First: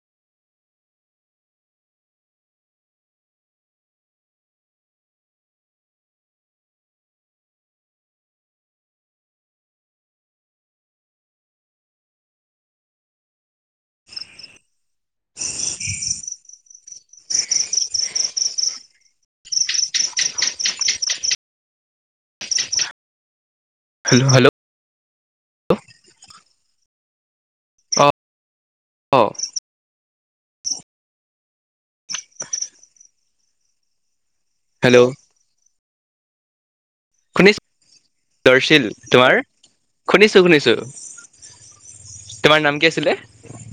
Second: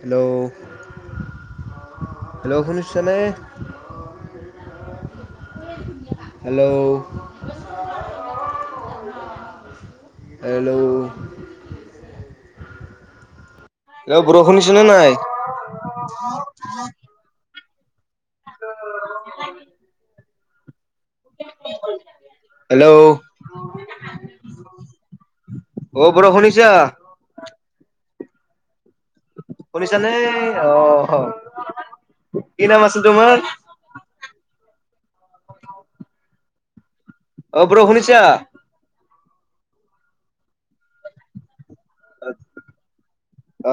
Hello hello শুনিছে নে? Hello. Hello এ বৰষুণ দিছে নে নাই? উম হেল্ল' হেল্ল' হেল্ল' আছা [unintelligible] অ, অ শুনিছা নে, অহ কি নাম আছিল তোমাৰ? হেল্ল' অ শুনিছো বড়ো শুনিছা লৰছিল [unintelligible] তোমাৰ শুনিছোঁ, শুনিছোঁ। অ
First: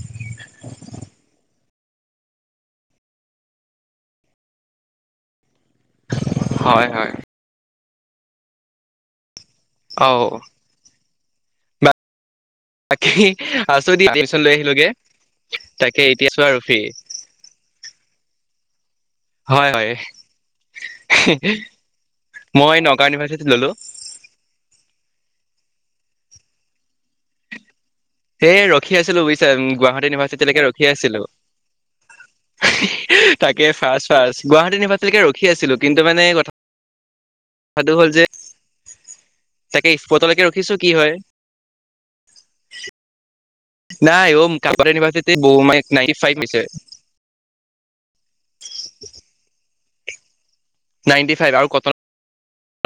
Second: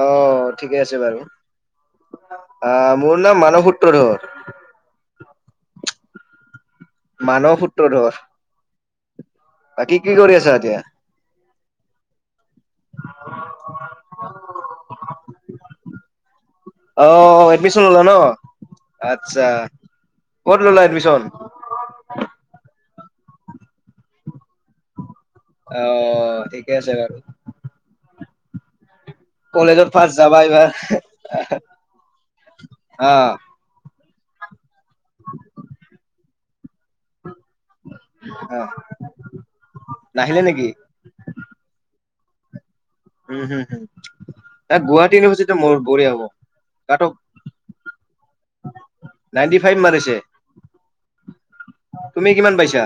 ঠিকে আছে বাৰু অহ মোৰ নাম মানৱ সূত্ৰধৰ। হয়, হয় মানৱ সূত্ৰধৰ বাকী অ কি কৰি আছা এতিয়া? তাকে আছো দিয়া, এডমিচন লৈ আহিলোগে তাকে এতিয়া আছো আৰু ফ্ৰী অ অ এডমিচন ললা ন? আচ্ছা হয় হয় ক'ত ললা এডমিচন? গুৱাহাটী ইউনিভাৰ্চিটিত ললোঁ। অ ঠিকে আছে, বাৰু সে ৰ [unintelligible] ৰখি আছিলোঁ, বুজিছা কলেজত গুৱাহাটী ফাৰ্ষ্ট যাবা ইউনিভাৰ্চিটিলৈকে এইবাৰ ৰখি আছিলোঁ, অ তাকে ফাৰ্ষ্ট ফাৰ্ষ্ট গুৱাহাটী ইউনিভাৰ্ছিটিলৈকে ৰখি আছিলো, কিন্তু মানে কথা সাধু হ'ল যে, অ তাকে নাহিলে সফতলৈকে নেকি ৰখিছো কি হয়? [inaudible] উম, হম, হম নাই অ' এ গুৱাহাটী ইউনিভাৰ্চিটি মোৰ বঢ়িয়া নাইনটি হব ফাইভ আহিছে, তাতো নাইনটি খাই মৰিছে। নাইনটি ফাইভ আৰু কটন পাইছা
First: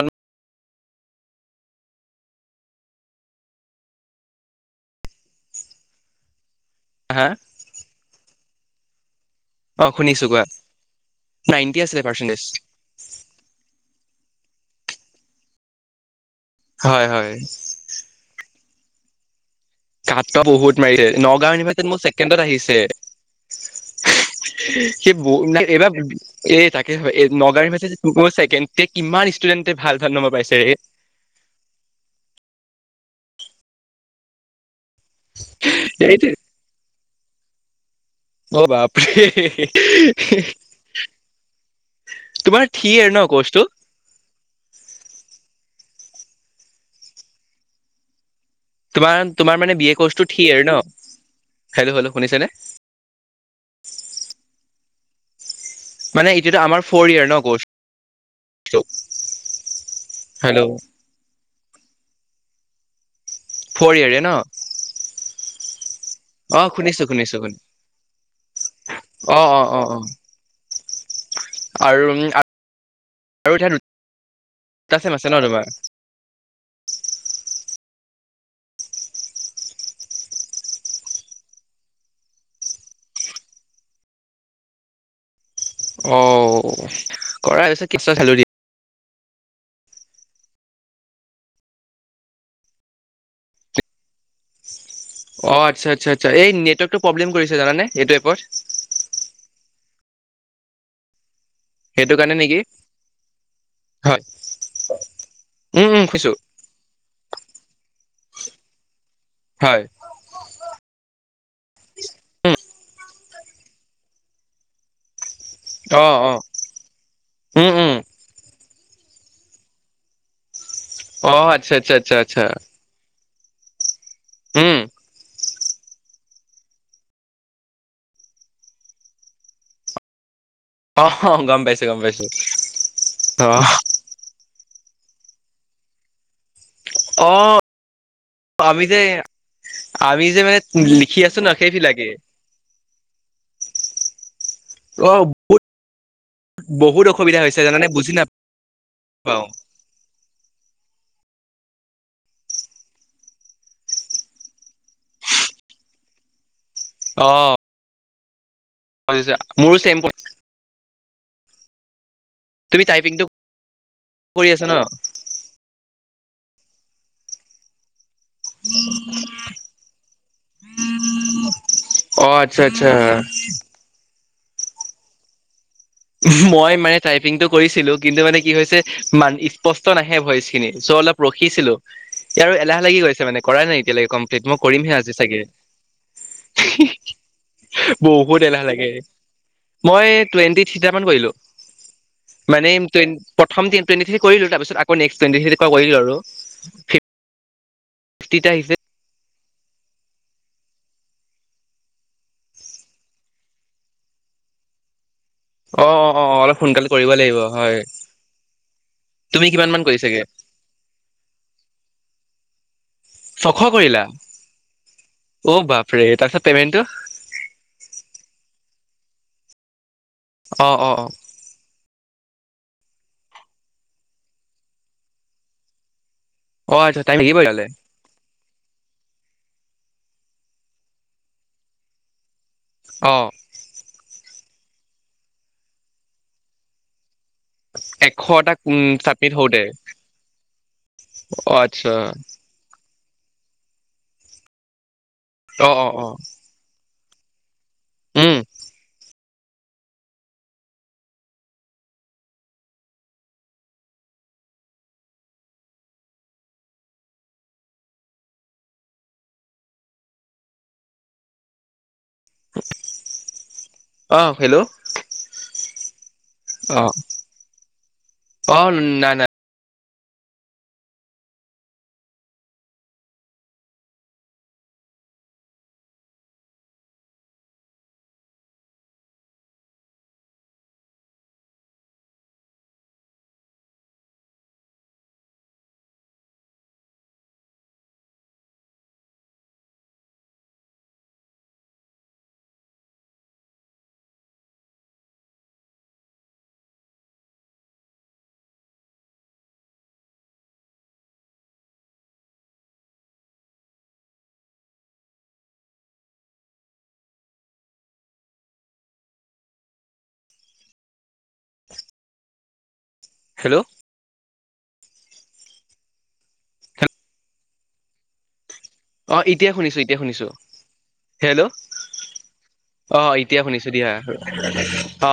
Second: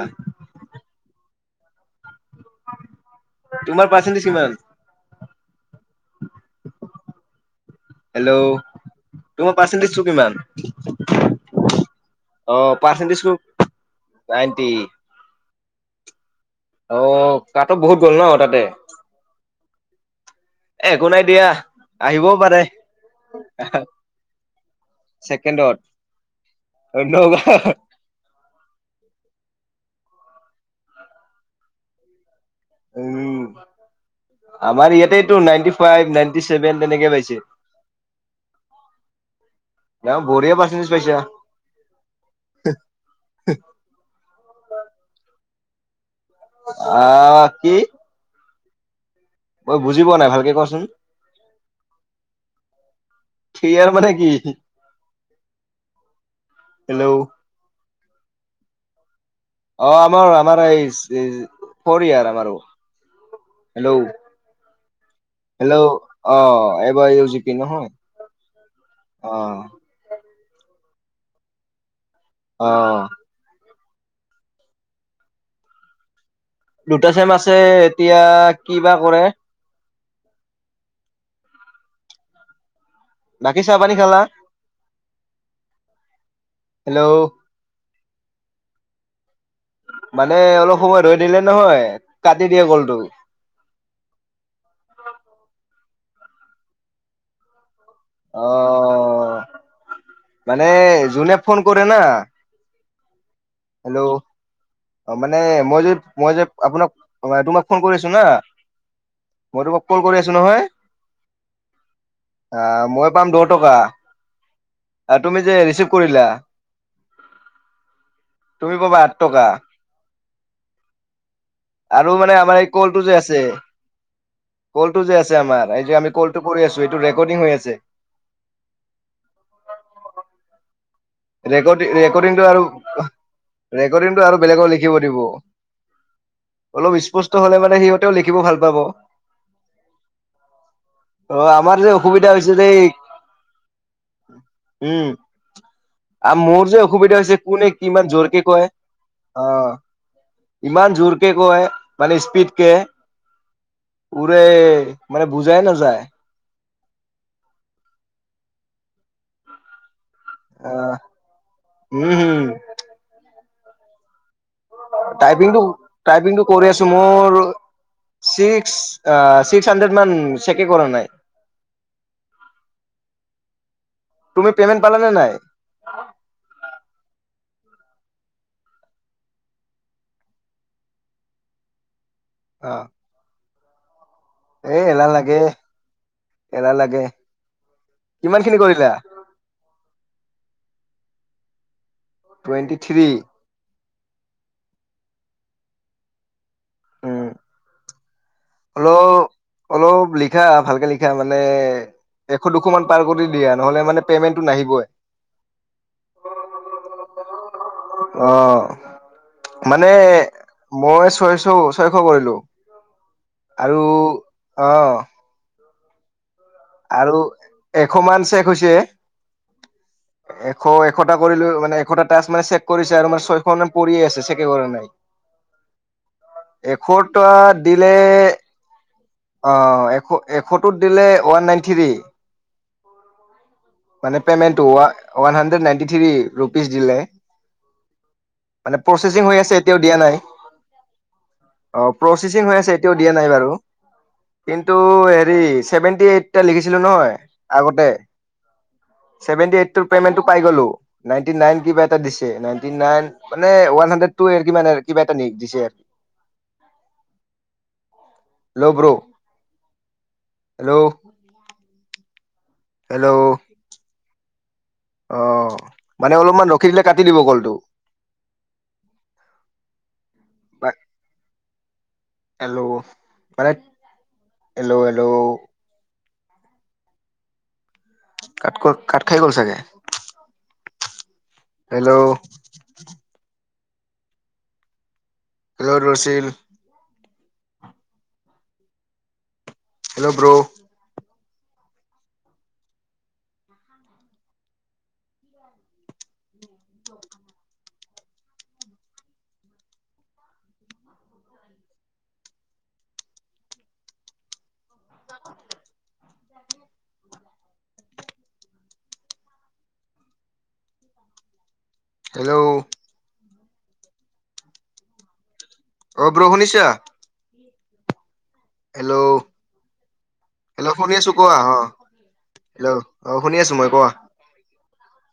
তোমাৰ পাৰ্চেণ্টেজ কিমান? উ [inaudible] হা অ তোমাৰ অ পাৰ্চেন্টেজটো শুনিছো কিমান কোৱা নাইনটি আছিলে পাৰ্চেন্টেজ। অ পাৰ্চন্টেজ নাইণ্টি। অ হয় হয় কাট অফ বহুত গ'ল ন তাতে। [inaudible] [inaudible] ত বহুত এ মাৰিছে একো নাই দিয়া নগাও ইউনিভাৰ্চিটিত মোৰ আহিবও ছেকেণ্ডত পাৰে আহিছে সেই বো ছেকেণ্ডত এইবাৰ এ তাকে কয় নগাও ইউনিভাৰ্চিটিত মোৰ ছেকে কিমান ষ্টুডেণ্ট । ভাল ভাল নম্বৰ পাইছে। উম আমাৰ ইয়াতেতটো নাইনটি ফাইভ এইটোৱে। নাইনটি ছেভেন তেনেকে পাইছে। [unintelligible] অ বাপৰে, ন বঢ়িয়া পাৰ্চেন্টেজ পাইছা তোমাৰ থি ইয়েৰ ন কৰ্চটো? আহ কি। তোমাৰ তোমাৰ মানে মই বি এ বুজি পোৱা কোৰ্চটো নাই ঠি ভালকে এৰ। ন কোৱাচোন হেল্ল' হেল্ল' শুনিছনে? থ্ৰী ইয়াৰ মানে কি মানে এইটো ত আমাৰ ফ'ৰ হেল্ল' ইয়াৰ ন কৰ্চ। [unintelligible] অ আমাৰ আমাৰ এইযে। ফৰি ইয়াৰ আমাৰো। ফ'ৰ হেল্ল' ইয়েৰে ন? হেল্ল' অ শুনিছো এবাই শুনিছো জিকি শুনি নহয় অ। আৰু উম। অ। দুটা চেম আছে ন তোমাৰ। দুটা চেম আছে এতিয়া কি বা কৰে। বাকী চাহ পানী খালা। অ হেল্ল' কৰা হৈছে কেছা চালু দি।। মানে অলপ সময় ধৰি দিলে নহয় কাটি দিয়ে গলটো । আচ্চা আচ্চা এই নেৱকটো প্ৰব্লেম কৰিছে জানানে । এইটো অ এপৰ। মানে যোনে। ফোন কৰে না। সেইটো কাৰণে নেকি হয় হেল্ল'। অ মানে মই উম যে উম শুনিছো মই যে আপোনাক তোমাক ফোন কৰিছো না মই হয় তোমাক কল কৰি আছো নহয় আ ম‌ই । পাম দহ টকা। তুমি যে ৰিচিভ অ কৰিলা। অ উম উম তুমি ক'বা আঠ টকা। অ আচ্ছা আচ্ছা আচ্ছা আচ্ছা? টো। উম কলটো যে আছে আমাৰ। যে আমি কলটো কৰি আছো এইটো ৰেকৰ্ডিং হৈ আছে? অ গম ৰেক পাইছো গম পাইছো ৰেকৰ্ডিংটো আৰু অ ৰেকৰ্ডিংটো আৰু বেলেগ। কি কৰিব? অলপ অ স্পষ্ট হলে মানে সিহঁতেও লিখিব ভাল পাব আমি যে আমি যে মানে লিখি অ আছো ন আমাৰ যে সেইবিলাকে অসুবিধা হৈছে যে উম। অ বহুত আৰু মোৰ যে বহুত অসুবিধা হৈছে কোনে জানানে কিমান বুজি জোৰকে কয় নাপাও অ ইমান জোৰকে। ক মানে স্পীড কে উৰে মানে বুজাই নাযায়। আহ ছ মোৰ চেম্প। অ উম হম তুমি টাইপিংটো কৰি আছে ন। টাইপিংটো টাইপিংটো কৰি আছো মোৰ। ছিক্স আহ ছিক্স হানড্ৰেড মান চেকে কৰা নাই? অ আচ্ছা আচ্ছা তুমি পেমেণ্ট পালা নে নাই? মই মানে টাইপিংটো কৰিছিলো কিন্তু মানে কি হৈছে ম স্পষ্ট নাহে ভইচ খিনি চ' অলপ ৰখিছিলো? ই আৰু এলাহ অ' লাগি গৈছে মানে। কৰাই নাই এতিয়ালৈকে কম। মই এ কৰিমহে এলাহ আজি লাগে চাগে এলাহ লাগে বহুত কিমান খিনি এলাহ লাগে কৰিলা? মই টুৱেণ্টি। চিটামান কলো। মানে টুৱেণ্টি থ্ৰী প্ৰথম দিন। টুৱেটি থ্ৰী কৰিলো তাৰপিত আকৌ নেক্সট টাইম কৰিলো আৰু। উম ফিফটিটা আহিছে হ্ল' অলপ লিখা ভালকে লিখা মানে এশ দুশ মান পাৰ কৰি দিয়া নহলে মানে পেমেন্টটো নাহিবই? অ অ অ অ অলপ সোনকালে। কৰিব লাগিব? হয় আহ তুমি কিমান মান মানে কৰিছাগে মই ছয়শ ছয়শ কৰিলো ছশ আৰু আহ। এটা আৰু এশ মান চেক হৈছে? এশ অ অ অ এশটা কৰিলো মানে। এশটা মানে চেক কৰিছে আৰু মানে ছয়খন মানে পৰিয়ে আছে চেকে কৰে অ নাই। আচ্ছা টাইম এশতা লাগিব তেতিয়াহ'লে দিলে অ এশ এশতোত দিলে ওৱান নাইনটি থ্ৰী। অ মানে পেমেণ্টো one hundred ninety three rupees দিলে। এশটা মানে উম প্ৰচচিং চাবমিট হৈ আছে, হওঁতে এতিয়াও দিয়া নাই অ' প্ৰচেচিং হৈ আছে। এতিয়াও দিয়া নাই বাৰু, কিন্তু হেৰি, অ অ অ চেভেন্তি এইটটা লিখিছিলো নহয়। আগতে উম, ছেভেন্তি এইটটোৰ পেমেণ্টটো পাই গলো। নাইটি নাইন কিবা এটা দিছে, নাইটি নাইন মানে ওৱান হান্দ্ৰেদটোৱে কিবা এটা দিছে, হেল্ল', ব্ৰ' হেল্ল' হেল্ল' অ হেল্ল' অহ, মানে অলপমান ৰখি অ দিলে কাটি দিব কলটো। [inaudible] অ নাই নাই হেল্ল' হেল্ল' হেল্ল' কাত ক কাট খাই গ'ল চাগে। হেল্ল' হেল্ল', দুৰচিল। হেল্ল' ব্ৰ' [unintelligible] হেল্ল' হেল্ল', অ' ব্ৰ, সুণিছা? অ' এতিয়াই শুনিছো, এতিয়া শুনিছো হেল্ল' শুনি আছো কোৱা হেল্ল', অ হেল্ল' অ' শুনি এতিয় আছো শুনিছো মই কোৱা দিয়া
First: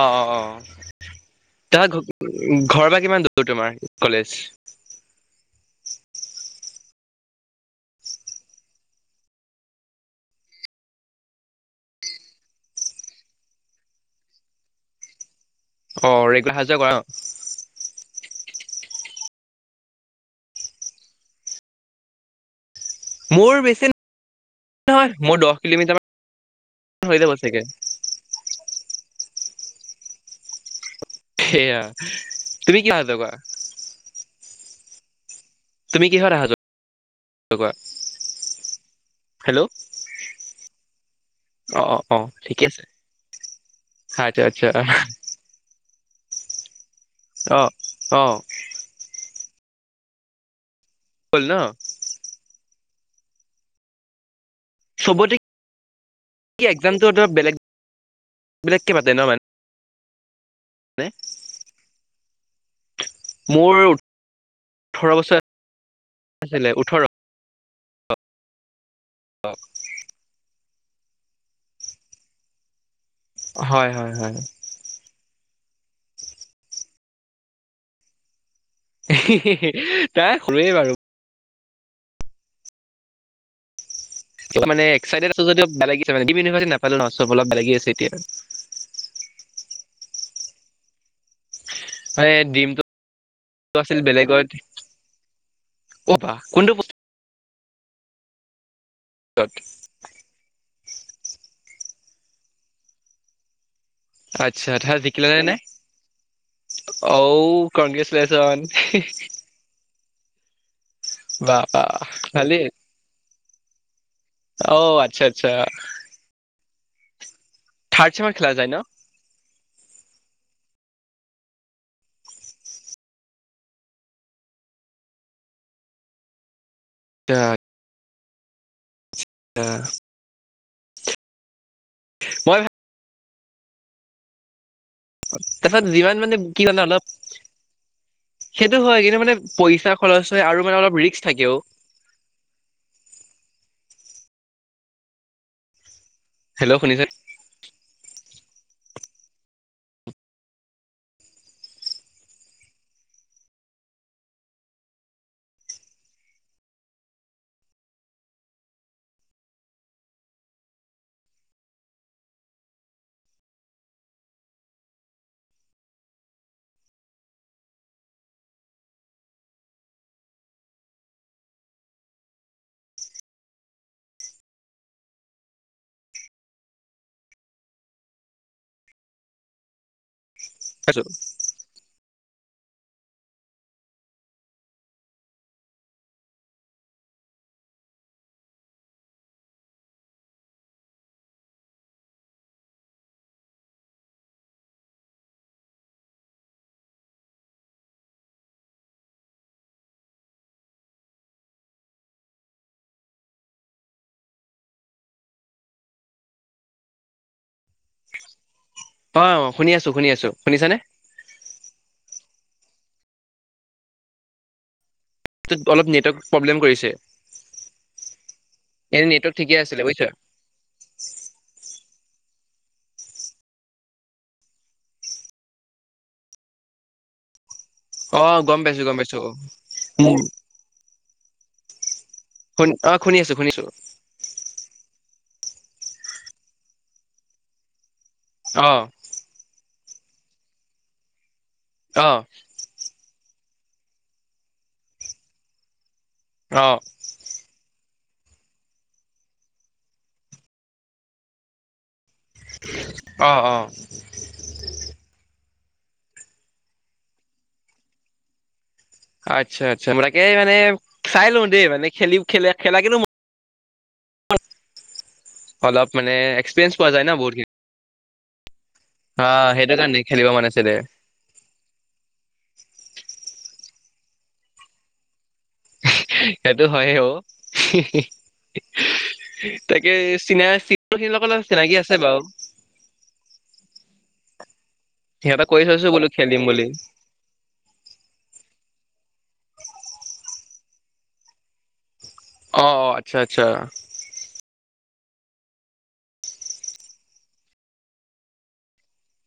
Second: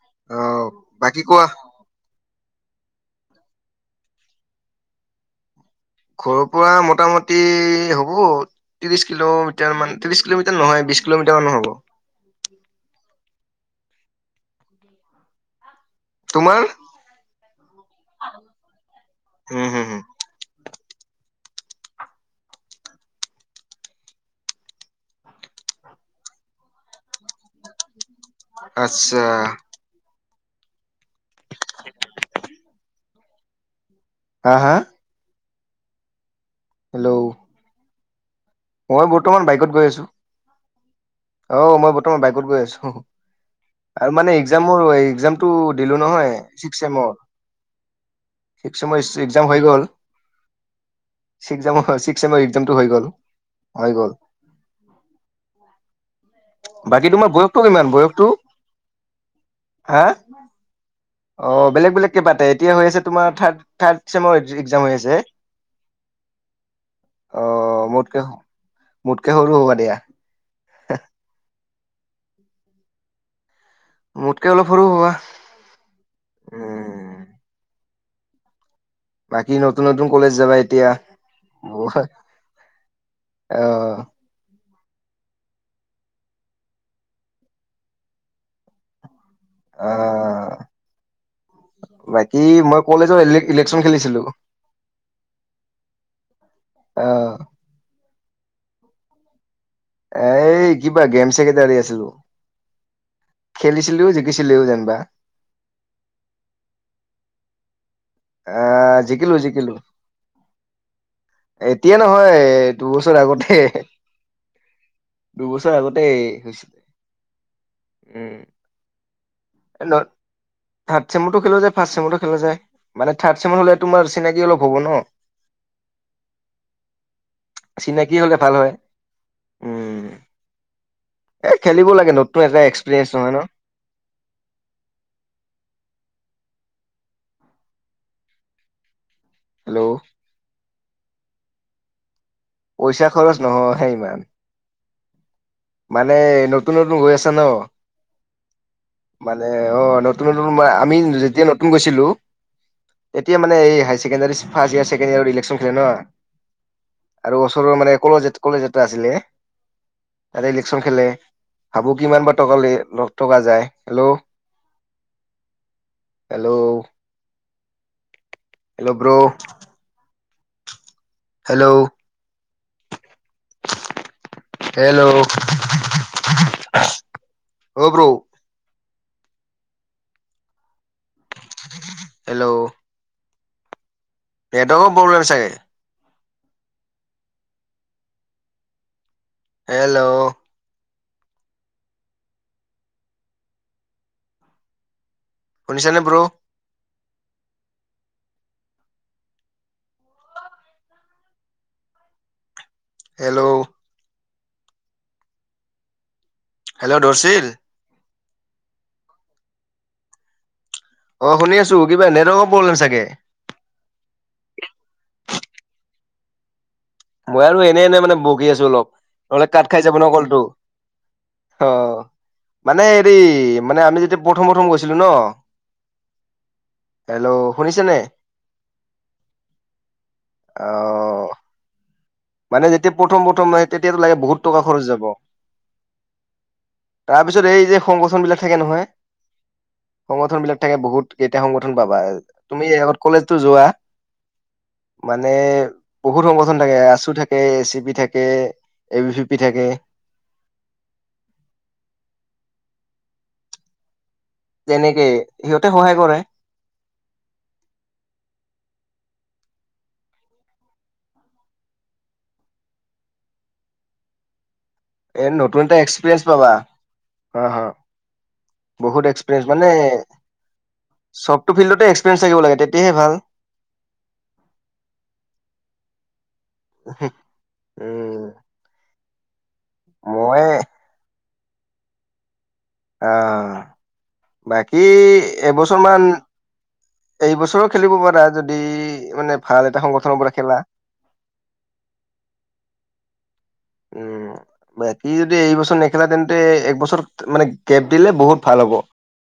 অ অ অ বাকী কোৱা ত ঘৰ বা কিমান দূৰ তোমাৰ কলেজ? ঘৰৰ পৰা মোটামুটি হ'ব, ত্ৰিশ কিলোমিটাৰ মান ত্ৰিশ কিলোমিটাৰ নহয়, বিশ কিলোমিটাৰ মানো হ'ব। অ' ৰেগুলাৰ তোমাৰ অহা যোৱা কৰা ন? উম' হম' হ', মোৰ বেছি নহয় মোৰ দহ কিলোমিটাৰ হৈ যাব চাগে। আচ্ছা'। সেয়া, তুমি কিহে অহা যোৱা কৰা? হা হা তুমি কিহৰ আহা যোৱা হেল্ল' কৰা মই বৰ্তমান হেল্ল' বাইকত গৈ আছো। অ' মই বৰ্তমান বাইকত গৈ আছো আৰু মানে আচ্ছা আচ্ছা এক্সাম এক্সামটো দিলো নহয় ছিক্স চেমৰ। আহ-আহ, একজাম হৈ গ'ল। হ'ল ন ছিক্স এক্সাম ছিক্স ছেমৰ, টো হৈ গ'ল, হৈ গ'ল। চবতে। কি এক্জামটো বাকী তোমাৰ অলপ বেলেগ বয়সটো কিমান বয়সটো বেলেগকে পাতে ন হা। মানে অ বেলেগ বেলেগ কিবাতে এতিয়া হৈ আছে। তোমাৰ থাৰ্ত মোৰ থাৰ্তচেমৰ একজাম হৈ ওঠৰ আছে বছৰ আছিলে ওঠৰ অ। মোতকে হ মোতকে সৰু হ'বা দিয়া। হে হয় হয় হয় মোতকে অলপ সৰু হ'বা। উম। বাকী নতুন নতুন কলেজ তাই যাবা সৰুৱে এতিয়া। বাৰু মই অহ। কিবা মানে এক্সইটেড আছোঁ যদি বেয়া লাগি আছে মইউনিভাৰ নাপালে ন চব অলপ ব লাগি আছে এতিয়া। অহ মানে বাকী মই ড্ৰিমটো কলেজৰ ইলেকচন আছিল খেলিছিলোঁ বেলেগত অ বা কোনটো অহ। পোষ্টত এই কিবা গেম ছেক্ৰেটাৰী আছিলো খেলিছিলো জিকিছিলোও আতচ্ছা থাত যেনিবা সিকিলা নে নাই অঔ। কংগ্ৰেছ শ্লেলেচন। আহ জিকিলো জিকিলো এতিয়া নহয় দুবছৰ আগত হে এহে অহঔ আচ্ছা আচ্ছা হৈছিলে থাৰ্ড চেমৰ খেলা যায় ন। হেল্ল থাৰ্ড চেমতো খেলো যে ফাৰ্ষ চেমতো খেলো যে মানে থাৰ্ড চেমত হ'লে তোমাৰ চিনাকি অলপ হ'ব ন। ত কি হ'লে ভাল হয়। এ হেইত খেলিব লাগে নতুন এ একসপিৰিয়ঞ্চ নহয় ন। তাৰ পিছত যিমান মানে কি জান অলপ সেইটো হয় কিন্তু মানে। হেল্ল' পইচা খৰচ হয় আৰু মানে অলপ ৰিক্স থাকে অ। পইচা খৰচ নহওঁহে ইমান। মানে নতুন হেল্ল' নতুন শুনিছে গৈ আছা ন! মানে অ নতুন নতুন ম আমি যেতিয়া নতুন গৈছিলোঁ, তেতিয়া মানে এই high secondary first year second ইয়াৰত ইলেকশ্যন খেলে ন। আৰু ওচৰৰ মানে কলেজ কলেজ এটা আছিলে, তাতে ইলেকশচন খেলে ভাবোঁ কিমান বা টকা ল টকা যায় hello hello. Hello bro. Hello hello অ ব্ৰু। হেল্ল' । নটৱকৰ প্ৰব্লেম চাগে। হেল্ল' শুনিছানে ব্ৰো হেল্ল' হেল্ল' দৰচিল অ শুনি আছো, শুনি আছো, শুনিছানে? অ শুনি আছো কিবা নেটৱৰ্কৰ প্ৰব্লেম চাগে । অলপ নেটৱৰ্ক প্ৰব্লেম কৰিছে। মই আৰু এনেই এনে মানে বকি আছো অলপ এনে নেটৱৰ্ক নহ'লে ঠিকে কাট আছিলে খাইযাব ন বুজিছা কলটো। অ মানে হেৰি মানে, আমি যেতিয়া প্ৰথম প্ৰথম গৈছিলো ন হেল্ল' শুনিছেনে অহ গম পাইছো গম পাইছো । উ অ মানে যেতিয়া প্ৰথম প্ৰথম শুনিছো লাগে তেতিটো লাগে বহুত টকা খৰচ যাব । তাৰপিছত এই যে সংগঠন বিলাক থাকে অ' নহয়। সংগঠন বিলাক থাকে বহুত। সংগঠন পাবা অ' তুমি আগত। কলেজ টো যোৱা? মানে বহুত সংগঠন থাকে, অ' আছু এচিপি থাকে এ ভি পি থাকে। অঁ অঁ। তেনেকে সিহঁতে সহায় কৰে। আচ্ছা আচ্ছা ম তাকে মানে চাই লওঁ দেই মানে খেলি খা খেলা কিন্ত ম এই নতুন এটা অলপ মানে এক্সপিৰিয়েঞ্চ পাবা। এক্সপিৰিয়েঞ্চ পোৱা যায় ন অ বহুতখিনি হয় । বহুত এক্সপিৰিয়েঞ্চ অ' সেইটো কাৰণে খেলিব মন আছিলে মানে চবতটো ফিল্ডতে এক্সপিৰিয়েঞ্চ থাকিব লাগে, তেতিয়াহে ভাল । সেইটো হয় অঔ, হি হি উম তাকে মই চিনা ফিত সকলৰ চিনাকি আছে বাউ । অ বাকী সিহঁতক কৈ এবছৰ থৈছো মান বোলো খেলিম বুলি এইবছৰো খেলিব পাৰা যদি মানে ভাল এটা সংগঠনৰ পৰা । খেলা । অ অ আচ্ছা আচ্ছা। উম বেক সি যদি এইবছৰ নেখেলা তেন্তে একবছৰত মানে গেপ দিলে, বহুত ভাল হ'ব।